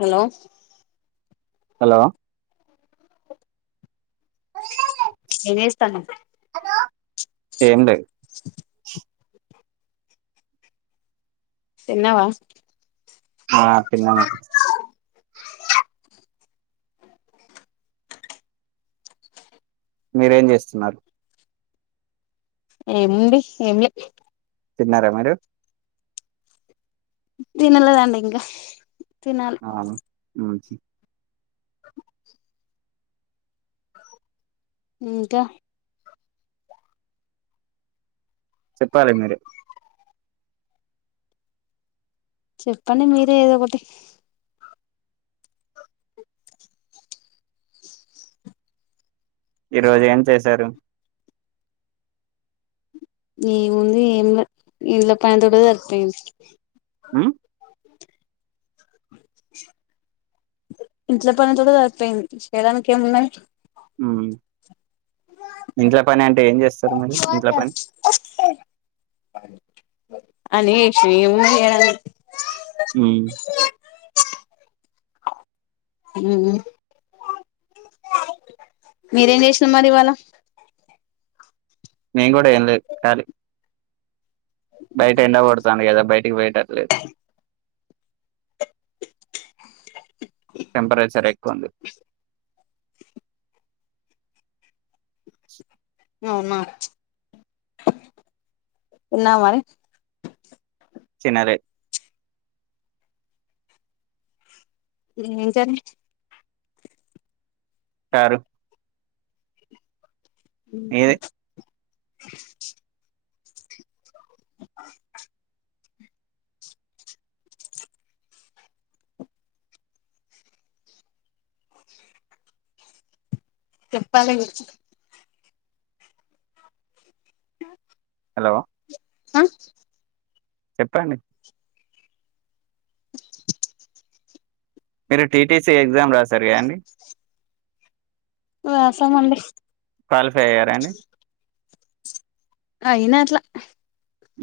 Hello hello ఏం చేస్తునవ్ ఏం లేదు తిన్నావా ఆ తిన్న మీరేం చేస్తున్నారు ఏముంది ఏం లే తిన్నారా మరీ తినలేదండి ఇంకా తినాలి ఆ ఉ ఇంకా చెప్పాలి మీరె చెప్పండి మీరే ఏదో ఒకటి ఈ రోజు ఏం చేశారు ఏముంది ఏం లే ఇంట్ల పని తోటి సరిపోయింది. హ ఇంట్లో పని తోటె సరిపోయింది చేడానికి ఏమున్నది అ ఇంట్ల పని అంటే ఏం చేస్తరు మరీ ఇంట్ల పని. అన్నీ చేసిన ఏమున్నది చెయ్యడానిక్ మ్ మీరేం చేసిర్రు మరి ఇవాళ నేను కూడా ఏం లేదు ఖాళీ. బయట ఎండ కొడతాంది కదా బయటికి పోయటట్లేదు. అవు టెంపరేచర్ ఎక్కువ ఉంది. ఆ అవునా తిన్నావ మరి తినలే ఏం కరీ సారు ఉహూ మీది అ హ చెప్పాలి హలో ఆ చెప్పండి మీరు టీటీసీ ఎగ్జామ్ రాసారుగాని రాసామండ క్వాలిఫై అయ్యారా అండి ఆ ఇనాట్లా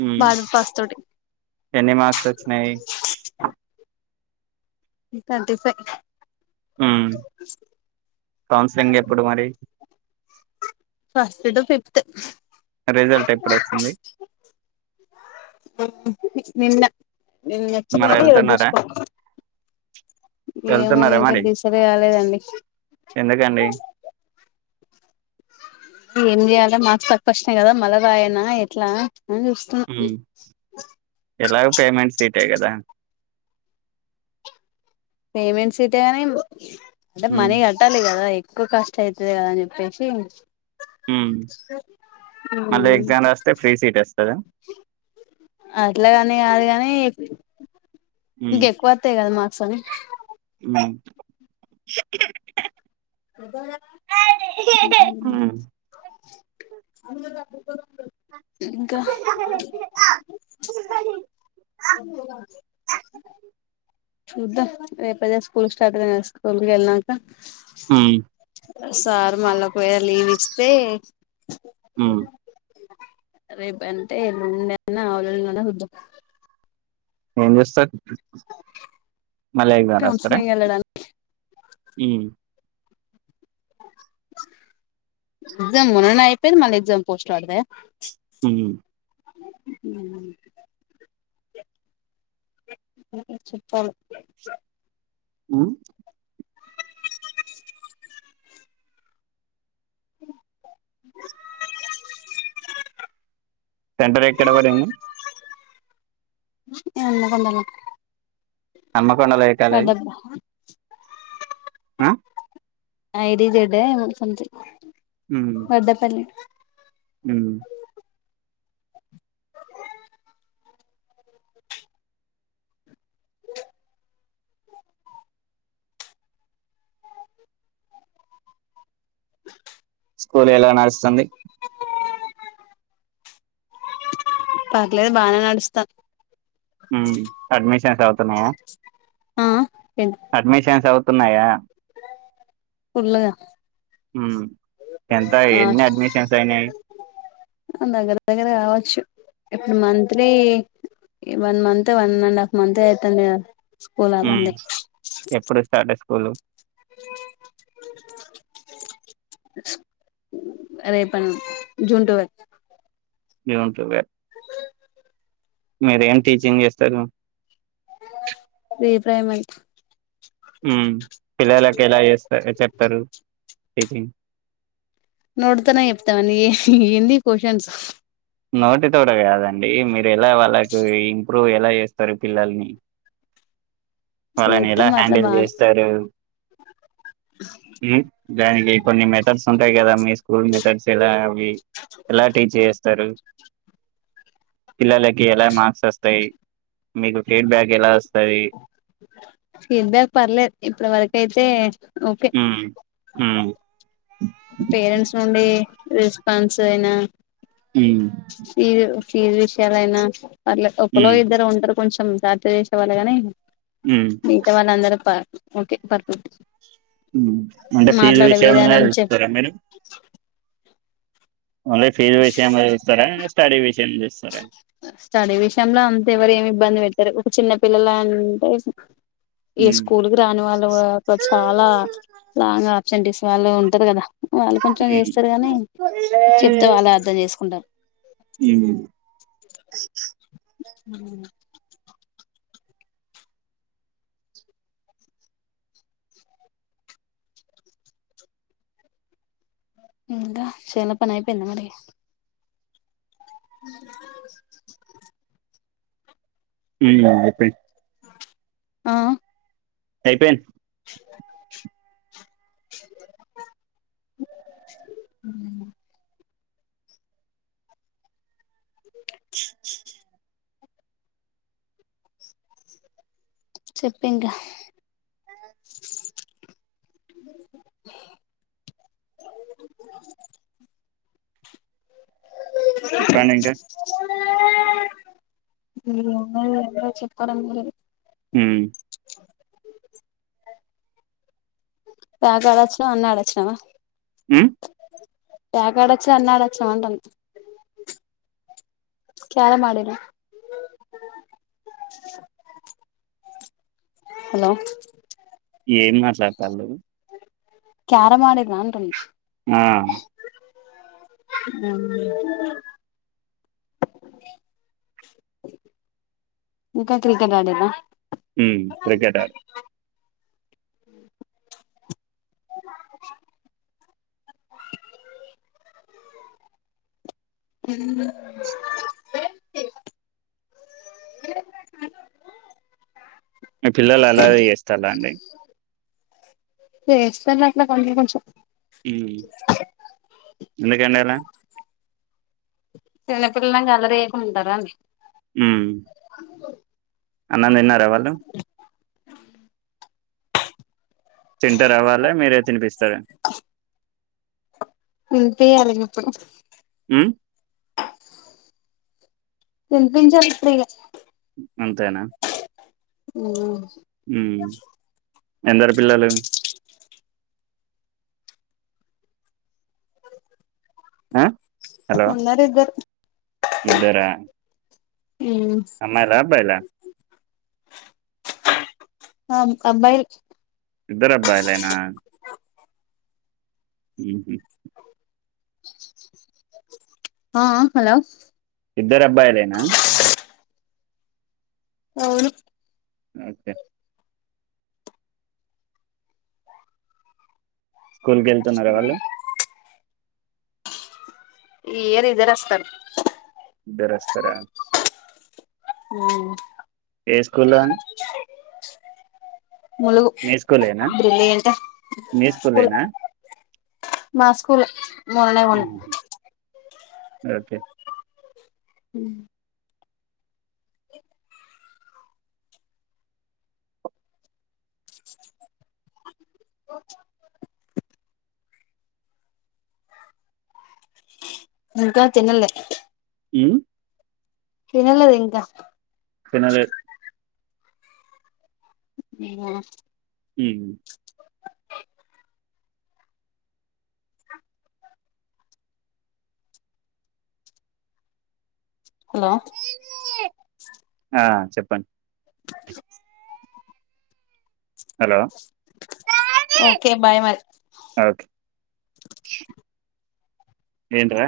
ఉ ఎన్ని మార్క్స్ వచ్చినాయి టోన్టీ కౌన్సలింగ్ ఎప్పుడు మరి ఫస్ట్ టు ఫిఫ్త్ రిజల్ట్ ఎప్పుడు వచ్చింది నిన్న నచ్చదు మరి గాని ఇది వెళ్తున్నారా తీసుకో ఏమో వెళ్తున్నారా ఇంకా మరి డిసైడ్ కాలేదండి ఎందుకండి ఏం చేయాలా మార్క్స్ తక్కువ వచ్చినాయి కదా మల్ల రాయనా ఎట్లా అని చూస్తున్నా హ్ ఎలాగ పేమెంట్స్ సీటె కదా మేమ్ ఏ సిటీ అని అంటే ఉమ్ మనీ కట్టాలి కదా ఎక్కువ కష్ట అవుతది కద అని చెప్పేసి హ్ మళ్ళీ ఎగ్జామ్ రాస్తే ఫ్రీ సీట్ వస్తదా అట్లా కాని అది కానీ ఉమ్ ఇంకా ఎక్కువ వత్తాయి కదా మార్క్స్ అనీ హ స్ ఉమ్ అ ఇంకా ముద్ద రేపు అదే స్కూల్ కి స్టార్ట్ అయిన స్కూల్కి వెళ్లినాక ఉమ్ సార్ మల్ల ఒకవేళ లివ్ ఇస స్తే ఉ రేపు అంటే ఎల్లుండి అన్న ఆవులఎల్లుండి అన్న చూదాం ఏమ్ చేస్తారు మల్లా ఎగ్జామ్ రాస్తారా కౌన్సిలింగ్ వెళ్ళడానికి హ్ ఎగ్జామ్ మొన్ననే అయిపోయింది మళ్ళీ ఎగ్జామ్ పోస్ట్లు పడతయా హుమ్మ్ హ్ చెప్పాలా ఉ సెంటర్ ఎక్కడ పడింది. హన్మకొండల హన్మకొండల ఏ కాలేజీ? అ I D Z A something Vaddepalli. హ్ స్కూల్ ఎలా నడుస్తుంది. పర్లేద్ బానే నడుస్తాన్ హ్ అడ్మిషన్ రాద్ నయా ఆ ఏంటి అడ్మిషన్స్ అవు తున్నాయా? ఫుల్గా. మ్ ఎంత ఎన్ని అడ్మిషన్స్ అయినయి. దగ్గర దగ్గర కావచ్చు. ఇప్పుడు monthly one month one and half మంతే అయితాంది కదా స్కూల్ ఆ బంద్ ఎప్పుడు స్టార్ట్ [inaudible] అరే పం జూన్ ట్వేవెల్ [unintelligible] [inaudible] మీరేం టీచింగ్ చేస్తారు. భిప్రాయం అంటా ఉమ్ పిల్లలకి ఎలా చేస్తారు చెప్తారు టీచింగ్ నోట్తోనే చెప్తాంది ఏ ఏంది ఈ క్యూషన్స్ నోటి తోట కాదండి మీరు ఎలా వాళ్ళకు ఇంప్రూవ్ ఎలా చేస్తారు పిల్లల్ని వాళ్ళని ఎలా చేత్తం అట్లా హ్యాండిల్ బానే చేస్తారు. హ్ దానికి కొన్ని మెథడ్స్ ఉంటాయి కదా మీ స్కూల్ మెథడ్స్. [inaudible] ఎలా టీచ్ చేస్తరు. పిల్లలకి ఎలా మార్స్ వస్తయి. మీకు ఫీడ్బ్యాక్ ఎలా వ ఫీడ్బ్యాక్ పర్లేద్ ఇప్పట్వరకయితే హ్ హ్ పేరెంట్స్ నుండీ ఫండ్స్ అయినా ఉ ఏ విషయాలైనా పర్లే ఒకలో ఉమ్ ఇద్దరు ఉంటరు. కొంచెం జాత చేసే వాళ్లేగానే ఉమ్ మిగతా వాళ్ళ అందరూ ప ఓకే పర్పుల్ ఉ అంటే ఫీజు గిట్ల ఎమన్నా చెప్ వెంచుతార మెరూన్ అదె ఫీజ విషయం ల చూస్తారా స్టడీ విషయం చూస్త్ సరే స్టడీ విషయంలో అంత ఎవరు ఏమి ఇబ్బంది పెట్టరు ఒక చిన్న పిల్లలు అంటే ఈ ఉమ్ స్కూల్ కి రాని వాళ్ళు చాలా లాంగ్ చండిస్ వాళ్ళు ఉంటరు కదా వాళ్ళు కొంచెం ఉమ్ చేస్తారు కానీ చెప్తే వాళ్ళే అర్థం చేసుకుంటారు ఉమ్ హ ఇంకా చేన్ లో పని అయిపోయింద మరి ఉ అయిపోయింది ఆ అయిపోయింది ఉ చెప్పు ఇంకా చెప్పండి ఇంకా ఏమున్నాదిరా ఇంకా చెప్పడం లేదు ఉ పాక అడచ్చినవ్ అన్నే అడచ్చినవా ఉ పాకా ఆడచ్చ అన్నేడాచ్చినవ్ అంటన్న క్యారం ఆడి రా హలో ఏం మాట్లాడతాళ్లు క్యారం ఆడి రా అంటున్నా ఆ ఇంకా క్రికెట్ ఆడిండ్రా హూ క్రికెట్ మీ పిల్లలు అల్లరి చేస్తాడా అండి చేస్తారు అట్లా కొంచం కొంచెం హు ఎందుకండలా చిన్నపిల్లలు అన్నాక అల్లరి చేయకుండా ఉంటారా అండి హూ ఉంగొ అన్నం తిన్నారా వాళ్ళు తింటారా వాళ్లే మీరే తినిపిస్తార తినిపియ్యాలి ఇగ ఇప్పుడు హూ తినిపించాలి ఇప్పుడు ఇగ అంతేనా ఉ ఉమ్ ఎందరు పిల్లలు ఆ హలో ఉన్నారు ఇద్దరు అమ్మాయిల అబ్బాయిల ఆ అబ్బాయిల్ ఇద్దరు అబ్బాయిలేనా ఉమ్ ఆ ఆ హలో ఇద్దరు అబ్బాయిలేనా అవును ఓకే స్కూల్ కి వెళ్తున్నారా వాళ్ళు ఈ ఇయర్ ఇద్దరు అస్తరు ఇద్దరు రాస్తారా ఉ ఏ స్కూలా హెచ్ ములుగు మీ స్కూలేనా బ్రిలియంట్ మీ స్కూల్ స్కూలేనా మా స్కూలే మొన్ననే కొని మ్మ్. ఓకే హ ఇంకా తినలే ఉ తినలేదు ఇంకా తినలేద్ హ్మ్ హ్మ్ హలో ఆ చెప్పండి హుక్ ఓకే బాయ్ మరి స ఏంట్రా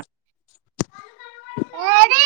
అది